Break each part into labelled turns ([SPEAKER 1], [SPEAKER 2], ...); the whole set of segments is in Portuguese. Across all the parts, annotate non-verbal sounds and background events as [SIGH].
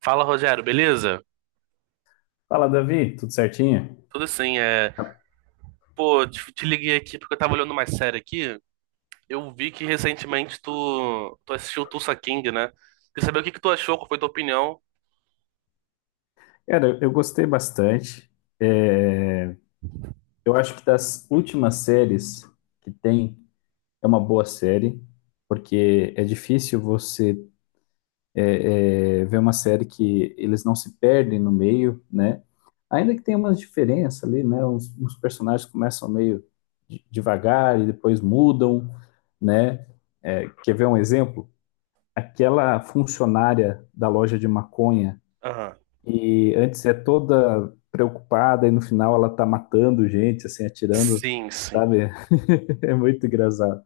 [SPEAKER 1] Fala, Rogério, beleza?
[SPEAKER 2] Fala, Davi, tudo certinho?
[SPEAKER 1] Tudo sim, é. Pô, te liguei aqui porque eu tava olhando uma série aqui. Eu vi que recentemente tu assistiu Tulsa King, né? Queria saber o que que tu achou, qual foi tua opinião.
[SPEAKER 2] Cara, eu gostei bastante. É, eu acho que das últimas séries que tem, é uma boa série, porque é difícil você ver uma série que eles não se perdem no meio, né? Ainda que tenha umas diferenças ali, né? Uns personagens começam meio devagar e depois mudam, né? É, quer ver um exemplo? Aquela funcionária da loja de maconha.
[SPEAKER 1] Aham.
[SPEAKER 2] E antes é toda preocupada e no final ela tá matando gente, assim, atirando,
[SPEAKER 1] Sim, sim.
[SPEAKER 2] sabe? [LAUGHS] É muito engraçado.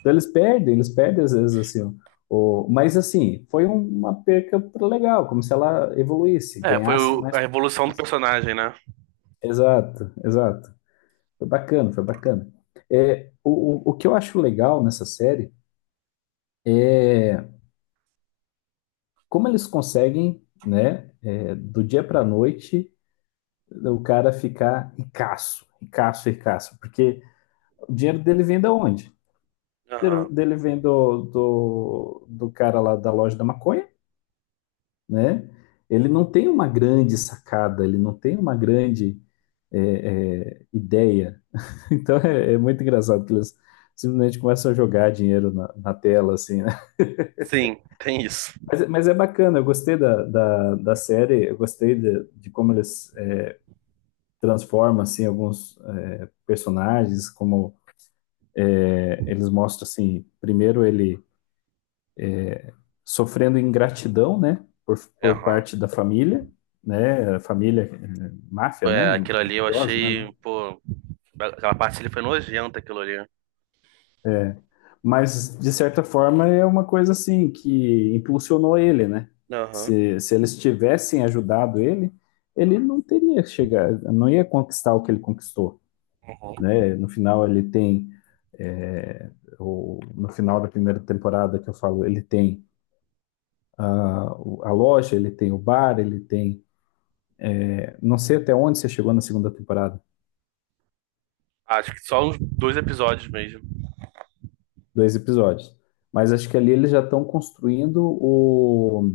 [SPEAKER 2] Então eles perdem às vezes, assim. Mas, assim, uma perca legal, como se ela evoluísse,
[SPEAKER 1] É, foi
[SPEAKER 2] ganhasse
[SPEAKER 1] o-
[SPEAKER 2] mais
[SPEAKER 1] a evolução do
[SPEAKER 2] confiança.
[SPEAKER 1] personagem, né?
[SPEAKER 2] Exato, exato. Foi bacana, foi bacana. É, o que eu acho legal nessa série, como eles conseguem, né, do dia para noite, o cara ficar ricaço, ricaço, ricaço, porque... O dinheiro dele vem da onde? O
[SPEAKER 1] Aham.
[SPEAKER 2] dinheiro dele vem do cara lá da loja da maconha, né? Ele não tem uma grande sacada, ele não tem uma grande é, ideia. [LAUGHS] Então é muito engraçado que eles simplesmente começam a jogar dinheiro na tela, assim, né?
[SPEAKER 1] Sim, tem isso.
[SPEAKER 2] Mas é bacana, eu gostei da série, eu gostei de como eles transformam, assim, alguns personagens, como eles mostram, assim, primeiro ele sofrendo ingratidão, né, por
[SPEAKER 1] Aham.
[SPEAKER 2] parte da família, né, família máfia,
[SPEAKER 1] É,
[SPEAKER 2] né,
[SPEAKER 1] aquilo ali eu
[SPEAKER 2] mafioso, né,
[SPEAKER 1] achei,
[SPEAKER 2] não.
[SPEAKER 1] pô, aquela parte ali foi nojenta, aquilo ali.
[SPEAKER 2] Mas de certa forma é uma coisa assim que impulsionou ele, né?
[SPEAKER 1] Aham.
[SPEAKER 2] Se eles tivessem ajudado ele, ele não teria chegado, não ia conquistar o que ele conquistou,
[SPEAKER 1] Uhum.
[SPEAKER 2] né? No final ele tem eh, no final da primeira temporada que eu falo, ele tem ah, a loja, ele tem o bar, ele tem, não sei até onde você chegou na segunda temporada.
[SPEAKER 1] Acho que só uns dois episódios mesmo.
[SPEAKER 2] Dois episódios. Mas acho que ali eles já estão construindo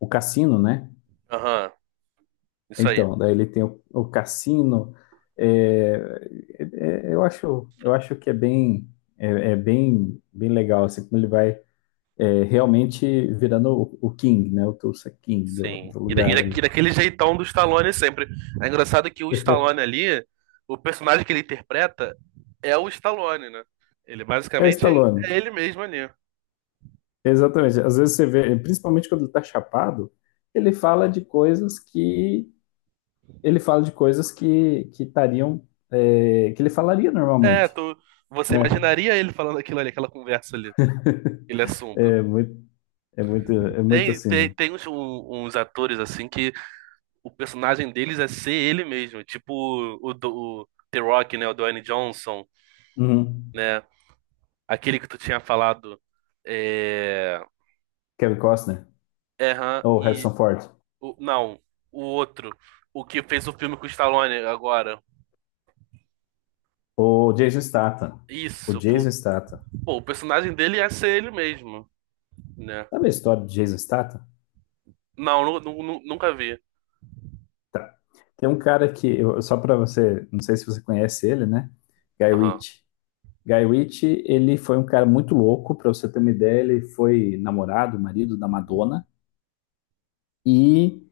[SPEAKER 2] o cassino, né?
[SPEAKER 1] Aham. Isso aí.
[SPEAKER 2] Então, daí ele tem o cassino. é, eu acho que é bem, é bem, bem legal, assim, como ele vai realmente virando o King, né? O Tulsa King
[SPEAKER 1] Sim.
[SPEAKER 2] do
[SPEAKER 1] E, da- e, da-
[SPEAKER 2] lugar
[SPEAKER 1] e
[SPEAKER 2] ali.
[SPEAKER 1] daquele jeitão do Stallone sempre. É engraçado que o Stallone ali, o personagem que ele interpreta é o Stallone, né? Ele
[SPEAKER 2] É o
[SPEAKER 1] basicamente
[SPEAKER 2] Stallone,
[SPEAKER 1] é ele mesmo ali.
[SPEAKER 2] exatamente. Às vezes você vê, principalmente quando ele tá chapado, ele fala de coisas que ele fala de coisas que estariam que ele falaria
[SPEAKER 1] É,
[SPEAKER 2] normalmente,
[SPEAKER 1] tu, você
[SPEAKER 2] né?
[SPEAKER 1] imaginaria ele falando aquilo ali, aquela conversa ali, aquele assunto.
[SPEAKER 2] É muito, é muito
[SPEAKER 1] Tem,
[SPEAKER 2] assim,
[SPEAKER 1] tem,
[SPEAKER 2] né?
[SPEAKER 1] tem uns, uns atores assim que o personagem deles é ser ele mesmo. Tipo o The Rock, né? O Dwayne Johnson,
[SPEAKER 2] Uhum.
[SPEAKER 1] né? Aquele que tu tinha falado. É.
[SPEAKER 2] Kevin Costner,
[SPEAKER 1] É, aham.
[SPEAKER 2] ou Harrison Ford,
[SPEAKER 1] Não, o outro. O que fez o filme com o Stallone agora.
[SPEAKER 2] ou Jason Statham, o
[SPEAKER 1] Isso. O,
[SPEAKER 2] Jason Statham.
[SPEAKER 1] pô, o personagem dele ia ser ele mesmo, né?
[SPEAKER 2] Sabe a história de Jason Statham?
[SPEAKER 1] Não, nunca vi.
[SPEAKER 2] Tá. Tem um cara que só para você, não sei se você conhece ele, né? Guy
[SPEAKER 1] Aham.
[SPEAKER 2] Ritchie. Guy Ritchie, ele foi um cara muito louco, para você ter uma ideia, ele foi namorado, marido da Madonna, e...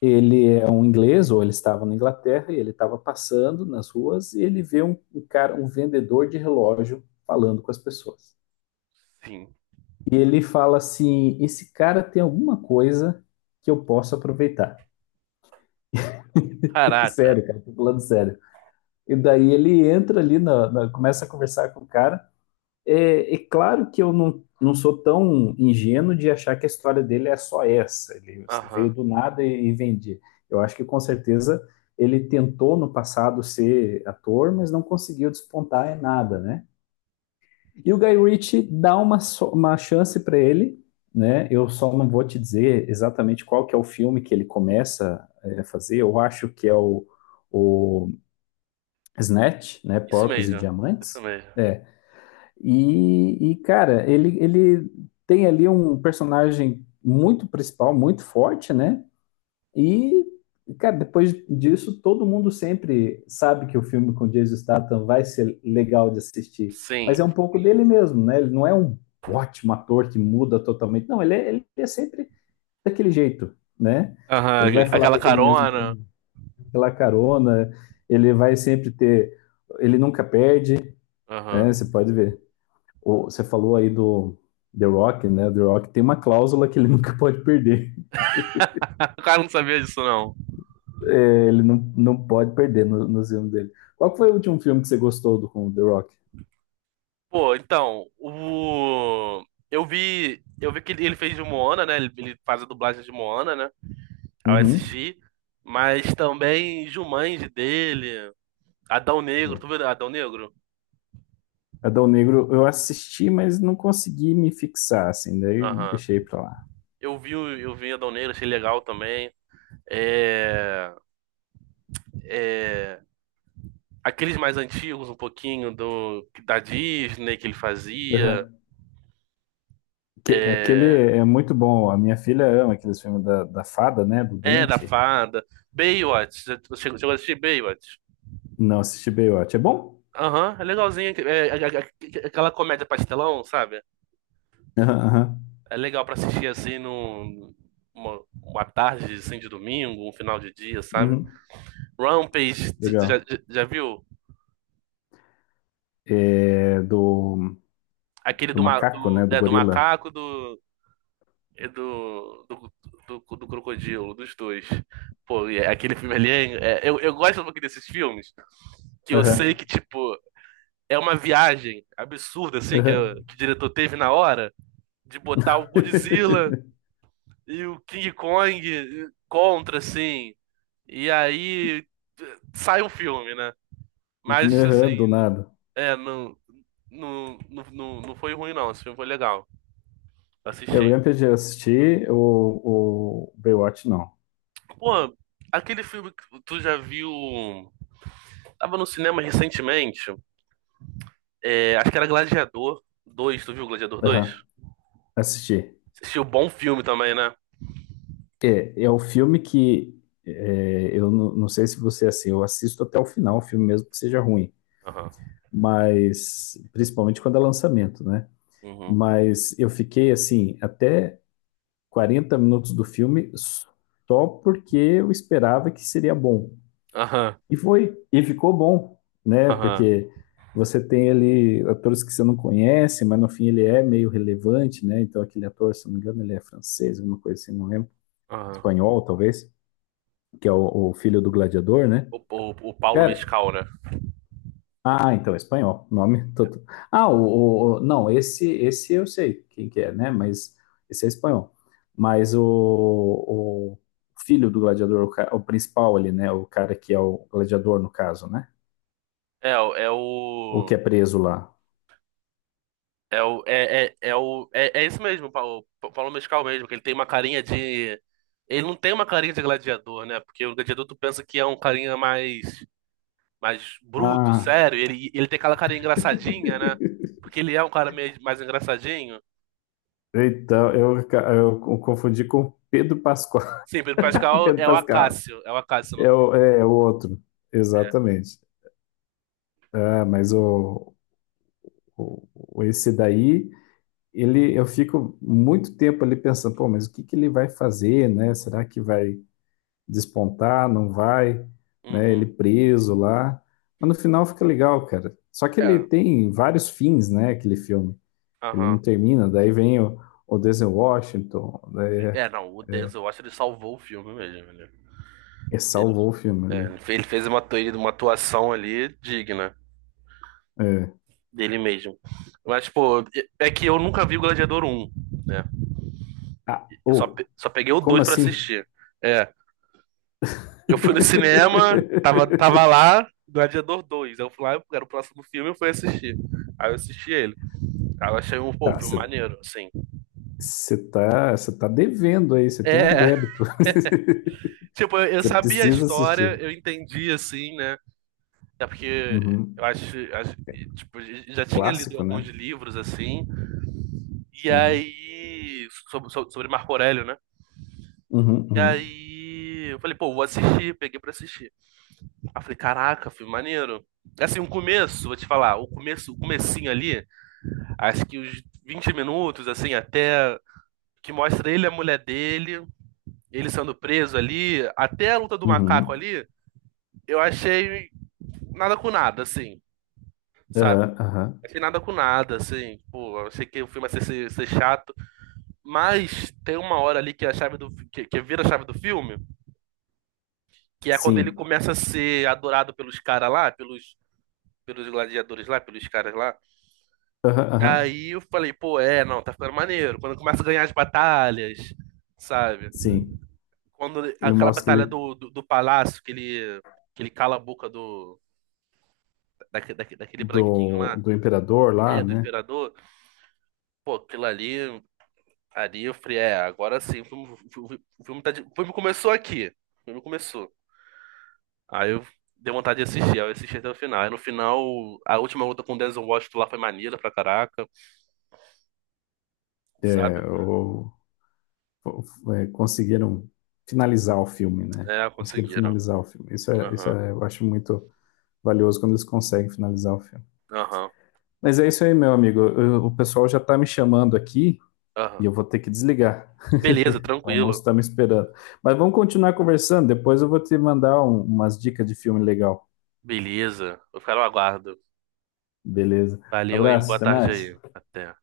[SPEAKER 2] Ele é um inglês, ou ele estava na Inglaterra, e ele estava passando nas ruas e ele vê um cara, um vendedor de relógio falando com as pessoas.
[SPEAKER 1] Sim.
[SPEAKER 2] E ele fala assim: esse cara tem alguma coisa que eu posso aproveitar. [LAUGHS]
[SPEAKER 1] Caraca.
[SPEAKER 2] Sério, cara, tô falando sério. E daí ele entra ali, começa a conversar com o cara. É, é claro que eu não sou tão ingênuo de achar que a história dele é só essa. Ele veio
[SPEAKER 1] Aham.
[SPEAKER 2] do nada e vendia. Eu acho que com certeza ele tentou no passado ser ator, mas não conseguiu despontar em nada, né? E o Guy Ritchie dá uma, uma chance para ele, né? Eu só não vou te dizer exatamente qual que é o filme que ele começa a fazer. Eu acho que é o Snatch, né?
[SPEAKER 1] Isso
[SPEAKER 2] Porcos e
[SPEAKER 1] mesmo. Isso
[SPEAKER 2] Diamantes.
[SPEAKER 1] mesmo.
[SPEAKER 2] É, cara, ele tem ali um personagem muito principal, muito forte, né? E, cara, depois disso, todo mundo sempre sabe que o filme com Jason Statham vai ser legal de assistir. Mas é
[SPEAKER 1] Sim.
[SPEAKER 2] um pouco dele mesmo, né? Ele não é um ótimo ator que muda totalmente. Não, ele é sempre daquele jeito, né?
[SPEAKER 1] Aham.
[SPEAKER 2] Ele vai falar
[SPEAKER 1] Aquela
[SPEAKER 2] daquele mesmo
[SPEAKER 1] carona.
[SPEAKER 2] tom, pela carona, ele vai sempre ter... Ele nunca perde, né?
[SPEAKER 1] Aham.
[SPEAKER 2] Você pode ver você falou aí do The Rock, né? The Rock tem uma cláusula que ele [LAUGHS] nunca pode perder.
[SPEAKER 1] [LAUGHS] O cara não sabia disso, não.
[SPEAKER 2] É, ele não pode perder no filme dele. Qual foi o último filme que você gostou do, com o The Rock?
[SPEAKER 1] Pô, então, o. Eu vi. Eu vi que ele fez de Moana, né? Ele faz a dublagem de Moana, né? Ao
[SPEAKER 2] Uhum.
[SPEAKER 1] assisti, mas também Jumanji dele, Adão Negro, tu
[SPEAKER 2] Bom.
[SPEAKER 1] viu Adão Negro?
[SPEAKER 2] É, Adão Negro eu assisti, mas não consegui me fixar, assim, daí
[SPEAKER 1] Aham.
[SPEAKER 2] deixei pra lá.
[SPEAKER 1] Eu vi, eu vi Adão Negro, achei legal também. É, aqueles mais antigos, um pouquinho do da Disney que ele fazia.
[SPEAKER 2] Uhum. Que, aquele é muito bom. A minha filha ama aqueles filmes da fada, né? Do
[SPEAKER 1] É, da
[SPEAKER 2] dente.
[SPEAKER 1] Fada. Baywatch, você chegou a assistir Baywatch?
[SPEAKER 2] Não assisti Baywatch. É bom?
[SPEAKER 1] Aham, é legalzinho. É aquela comédia pastelão, sabe?
[SPEAKER 2] Aham, aham.
[SPEAKER 1] É legal pra assistir assim num, uma tarde assim, de domingo, um final de dia, sabe?
[SPEAKER 2] Uhum.
[SPEAKER 1] Rampage, tu já,
[SPEAKER 2] Legal.
[SPEAKER 1] já- viu?
[SPEAKER 2] É do,
[SPEAKER 1] Aquele
[SPEAKER 2] do
[SPEAKER 1] do, ma-
[SPEAKER 2] macaco, né?
[SPEAKER 1] do,
[SPEAKER 2] Do
[SPEAKER 1] é, do
[SPEAKER 2] gorila.
[SPEAKER 1] macaco do, e do crocodilo, dos dois. Pô, e aquele filme ali, eu gosto um pouquinho desses filmes, que eu sei
[SPEAKER 2] Aham,
[SPEAKER 1] que, tipo, é uma viagem absurda, assim, que,
[SPEAKER 2] aham.
[SPEAKER 1] que o diretor teve na hora, de botar o Godzilla
[SPEAKER 2] [LAUGHS]
[SPEAKER 1] e o King Kong contra, assim, e aí sai um filme, né? Mas,
[SPEAKER 2] Aham,
[SPEAKER 1] assim,
[SPEAKER 2] do nada.
[SPEAKER 1] é, não, não foi ruim, não. Esse filme foi legal.
[SPEAKER 2] Eu,
[SPEAKER 1] Assisti.
[SPEAKER 2] Rampage eu assisti, o Baywatch não.
[SPEAKER 1] Pô, aquele filme que tu já viu. Tava no cinema recentemente. É, acho que era Gladiador dois. Tu viu Gladiador 2?
[SPEAKER 2] Aham, assisti.
[SPEAKER 1] Assistiu bom filme também, né?
[SPEAKER 2] É, é o filme que eu não sei se você é assim, eu assisto até o final, o filme mesmo que seja ruim,
[SPEAKER 1] Aham.
[SPEAKER 2] mas principalmente quando é lançamento, né?
[SPEAKER 1] Uhum.
[SPEAKER 2] Mas eu fiquei assim, até 40 minutos do filme só porque eu esperava que seria bom.
[SPEAKER 1] Aham.
[SPEAKER 2] E foi, e ficou bom, né?
[SPEAKER 1] Aham.
[SPEAKER 2] Porque você tem ali atores que você não conhece, mas no fim ele é meio relevante, né? Então aquele ator, se não me engano, ele é francês, alguma coisa assim, não lembro.
[SPEAKER 1] Aham.
[SPEAKER 2] Espanhol, talvez, que é o filho do gladiador, né?
[SPEAKER 1] O, o Paulo
[SPEAKER 2] Cara,
[SPEAKER 1] Mescal, né?
[SPEAKER 2] ah, então é espanhol, nome [LAUGHS] todo. Ah, não, esse eu sei quem que é, né? Mas esse é espanhol. Mas o filho do gladiador, o principal ali, né? O cara que é o gladiador no caso, né?
[SPEAKER 1] É, o- é
[SPEAKER 2] O que
[SPEAKER 1] o.
[SPEAKER 2] é preso lá.
[SPEAKER 1] É o. É, é isso mesmo, o Paulo Mescal mesmo, que ele tem uma carinha de. Ele não tem uma carinha de gladiador, né? Porque o gladiador tu pensa que é um carinha mais bruto,
[SPEAKER 2] Ah,
[SPEAKER 1] sério. Ele tem aquela cara engraçadinha, né? Porque ele é um cara meio mais engraçadinho.
[SPEAKER 2] então, eu confundi com Pedro Pascoal.
[SPEAKER 1] Sim, Pedro
[SPEAKER 2] [LAUGHS]
[SPEAKER 1] Pascal
[SPEAKER 2] Pedro
[SPEAKER 1] é o
[SPEAKER 2] Pascal
[SPEAKER 1] Acácio. É o Acácio no
[SPEAKER 2] é
[SPEAKER 1] filme.
[SPEAKER 2] é é o outro,
[SPEAKER 1] É.
[SPEAKER 2] exatamente. Ah, mas esse daí, ele, eu fico muito tempo ali pensando, pô, mas o que que ele vai fazer, né? Será que vai despontar? Não vai? Né? Ele
[SPEAKER 1] Uhum.
[SPEAKER 2] preso lá. Mas no final fica legal, cara. Só que ele
[SPEAKER 1] É.
[SPEAKER 2] tem vários fins, né? Aquele filme. Ele não
[SPEAKER 1] Aham.
[SPEAKER 2] termina, daí vem o Denzel Washington, daí
[SPEAKER 1] Sim. É, não, o
[SPEAKER 2] é,
[SPEAKER 1] Denzel Washington ele salvou o filme mesmo. Ele,
[SPEAKER 2] ele
[SPEAKER 1] ele,
[SPEAKER 2] salvou o filme.
[SPEAKER 1] é,
[SPEAKER 2] Ele...
[SPEAKER 1] ele fez uma, uma atuação ali digna
[SPEAKER 2] É.
[SPEAKER 1] dele mesmo. Mas, pô, é que eu nunca vi o Gladiador 1, né?
[SPEAKER 2] Ah,
[SPEAKER 1] Eu só,
[SPEAKER 2] oh,
[SPEAKER 1] só peguei o
[SPEAKER 2] como
[SPEAKER 1] 2 pra
[SPEAKER 2] assim?
[SPEAKER 1] assistir. É. Eu fui no cinema, tava
[SPEAKER 2] [LAUGHS]
[SPEAKER 1] lá, Gladiador Dois. Eu fui lá, era o próximo filme, eu fui assistir. Aí eu assisti ele. Aí eu achei um, pô, um
[SPEAKER 2] Tá,
[SPEAKER 1] filme
[SPEAKER 2] você
[SPEAKER 1] maneiro, assim.
[SPEAKER 2] tá, cê tá devendo aí, você tem um
[SPEAKER 1] É,
[SPEAKER 2] débito.
[SPEAKER 1] [LAUGHS] tipo,
[SPEAKER 2] [LAUGHS]
[SPEAKER 1] eu
[SPEAKER 2] Você
[SPEAKER 1] sabia a
[SPEAKER 2] precisa
[SPEAKER 1] história,
[SPEAKER 2] assistir.
[SPEAKER 1] eu entendi, assim, né? É porque eu
[SPEAKER 2] Uhum.
[SPEAKER 1] acho, tipo, já tinha lido
[SPEAKER 2] Clássico,
[SPEAKER 1] alguns
[SPEAKER 2] né?
[SPEAKER 1] livros, assim. E
[SPEAKER 2] Uhum.
[SPEAKER 1] aí, sobre, sobre Marco Aurélio, né?
[SPEAKER 2] Uhum,
[SPEAKER 1] E
[SPEAKER 2] uhum,
[SPEAKER 1] aí, eu falei, pô, vou assistir, peguei pra assistir. Aí eu falei, caraca, filme maneiro. É. Assim, o começo, vou te falar, o começo, o comecinho ali, acho que os 20 minutos, assim, até que mostra ele e a mulher dele, ele sendo preso ali, até a luta do macaco
[SPEAKER 2] uhum.
[SPEAKER 1] ali, eu achei nada com nada, assim, sabe?
[SPEAKER 2] Aham, aham.
[SPEAKER 1] Achei nada com nada, assim, pô, eu achei que o filme ia ser chato, mas tem uma hora ali que a chave que vira a chave do filme, que é quando ele
[SPEAKER 2] Sim.
[SPEAKER 1] começa a ser adorado pelos caras lá, pelos, pelos gladiadores lá, pelos caras lá,
[SPEAKER 2] Aham, aham.
[SPEAKER 1] aí eu falei, pô, é, não, tá ficando maneiro, quando começa a ganhar as batalhas, sabe?
[SPEAKER 2] Sim.
[SPEAKER 1] Quando
[SPEAKER 2] Ele
[SPEAKER 1] aquela
[SPEAKER 2] mostra que
[SPEAKER 1] batalha
[SPEAKER 2] ele
[SPEAKER 1] do palácio, que ele cala a boca do, daquele branquinho
[SPEAKER 2] do,
[SPEAKER 1] lá,
[SPEAKER 2] do imperador lá,
[SPEAKER 1] é, do
[SPEAKER 2] né?
[SPEAKER 1] imperador, pô, aquilo ali, ali eu falei, é, agora sim, o filme, o filme, o filme tá de- o filme começou aqui. O filme começou. Aí eu dei vontade de assistir, aí eu assisti até o final. Aí no final, a última luta com o Denzel Washington lá foi maneira pra caraca,
[SPEAKER 2] É,
[SPEAKER 1] sabe?
[SPEAKER 2] o, fo- é, conseguiram finalizar o filme, né?
[SPEAKER 1] É,
[SPEAKER 2] Conseguiram
[SPEAKER 1] conseguiram.
[SPEAKER 2] finalizar o filme. Isso
[SPEAKER 1] Aham,
[SPEAKER 2] é, eu acho muito valioso quando eles conseguem finalizar o filme.
[SPEAKER 1] aham,
[SPEAKER 2] Mas é isso aí, meu amigo. O pessoal já está me chamando aqui e
[SPEAKER 1] aham.
[SPEAKER 2] eu vou ter que desligar.
[SPEAKER 1] Beleza,
[SPEAKER 2] O almoço
[SPEAKER 1] tranquilo.
[SPEAKER 2] está me esperando. Mas vamos continuar conversando. Depois eu vou te mandar umas dicas de filme legal.
[SPEAKER 1] Beleza, eu quero no aguardo.
[SPEAKER 2] Beleza.
[SPEAKER 1] Valeu, hein?
[SPEAKER 2] Abraço,
[SPEAKER 1] Boa
[SPEAKER 2] até
[SPEAKER 1] tarde
[SPEAKER 2] mais.
[SPEAKER 1] aí. Até.